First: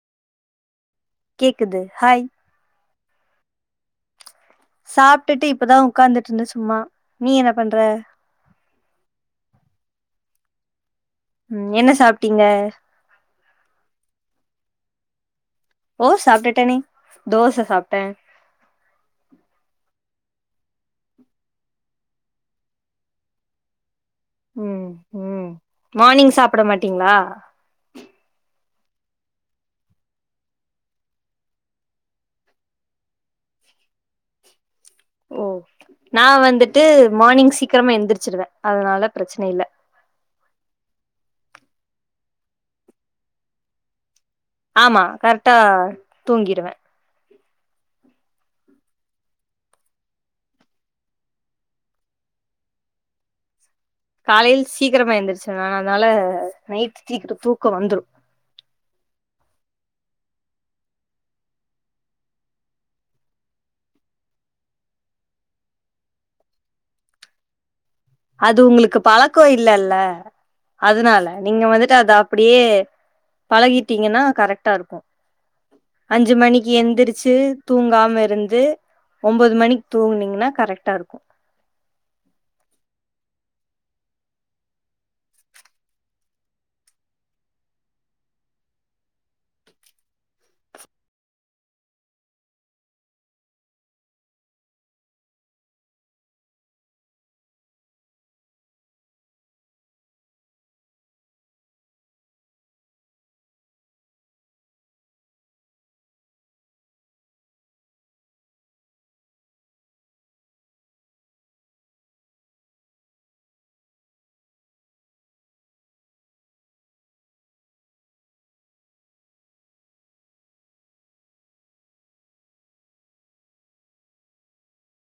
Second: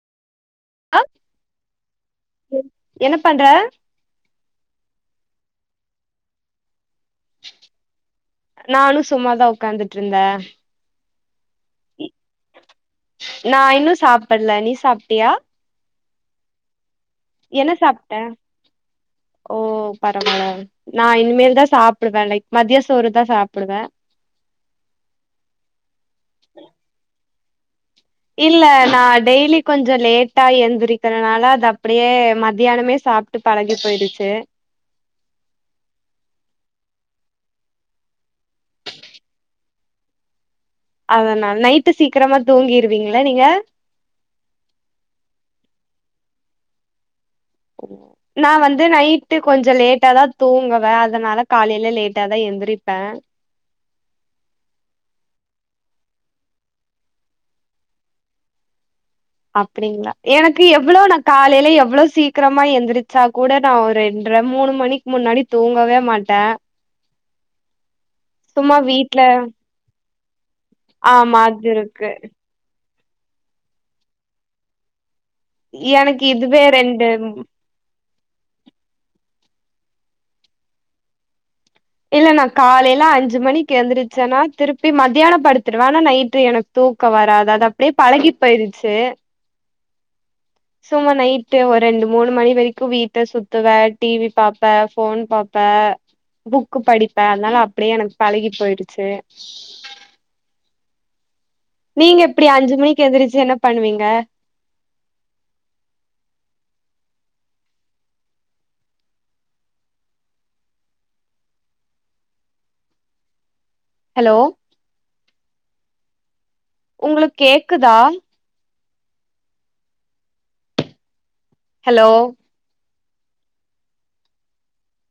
ஆ கேக்குது ஹாய் என்ன பண்ற சாப்ட்டுட்டு இப்பதா உக்காந்துட்டுருந்த சும்மா நீ என்ன பண்ற நானு சும்மாதா உக்காந்துட்டுருந்தே ம் என்ன சாப்ட்டீங்க நா இன்னு சாப்பல்ல நீ சாப்ட்டியா ஓ சாப்ட்டுட்டேனே என்ன சாப்ட்ட ஓ பரல நா இனிமேல் தா சாப்புடுவே லைக் மத்தியசோறு தா சாப்புடுவே ம் ம் மானிங் சாப்பட மாட்டீங்களா இல்ல நா டெய்லி கொஞ்ச இல்ல நா லேட்டா எந்திருக்கறனால அது அப்டியே மத்தியானமே சாப்ட்டு பழகி போயிருச்சு ஓ நா வந்துட்டு மானிங் சீக்கிரமா எந்திரிச்சிருவே அதனால ப்ரச்சன இல்ல அதனா நைட்டு சீக்கிரமா தூங்கிருவீங்களா நீங்க ஆமா கரெக்டா தூங்கிருவே நா வந்து நைட்டு கொஞ்ச லேட்டாதா தூங்குவே அதனால காலைல லேட்டாதா எந்திரிப்பே காலேல சீக்கிரமா எந்துருச்சுருவே நா அதனால நைட் சீக்கிர தூக்க வந்துரும் அப்டிங்களா எனக்கு எவ்வள நா காலல எவ்வள சீக்கரமா எந்திரிச்சா கூட நா ஒரு ரெண்ர மூணு மணிக் முன்னாடி தூங்கவே மாட்ட அது உங்களுக்கு பழக்கோ இல்லல்ல அதனால ஆமா நீங்க அது வந்துட்டு இருக்கு அத அப்டியே பழகீட்டீங்கனா கரெக்டா இருக்கு எனக்கு அஞ்சு இதுவே மணிக்கு ரெண்டு எந்திரிச்சு தூங்காம இருந்து ஒம்போது மணிக்கு தூங்குனீங்கனா கரெக்டா இருக்கு இல்ல நா காலேல அஞ்சு மணிக்கு எந்துருச்சேனா திருப்பி மத்தியான படுத்துடுவே ஆனா நைட்டு எனக்கு தூக்க வராது அது அப்டியே பழகி போயிருச்சு சும்மா நைட்டு் ஒரு ரெண்டு மூனு மணி வரைக்கு வீட்ட சுத்துவே டிவி பாப்பே போன் பாப்பே புக்கு படிப்பே அதனால அப்டியே எனக்கு பழகி போயிருச்சு நீங்க எப்டி அஞ்சு மணிக்கு எந்துருச்சு என்ன பண்ணுவீங்க ஹலோ உங்களுக்கேக்குதா ஹலோ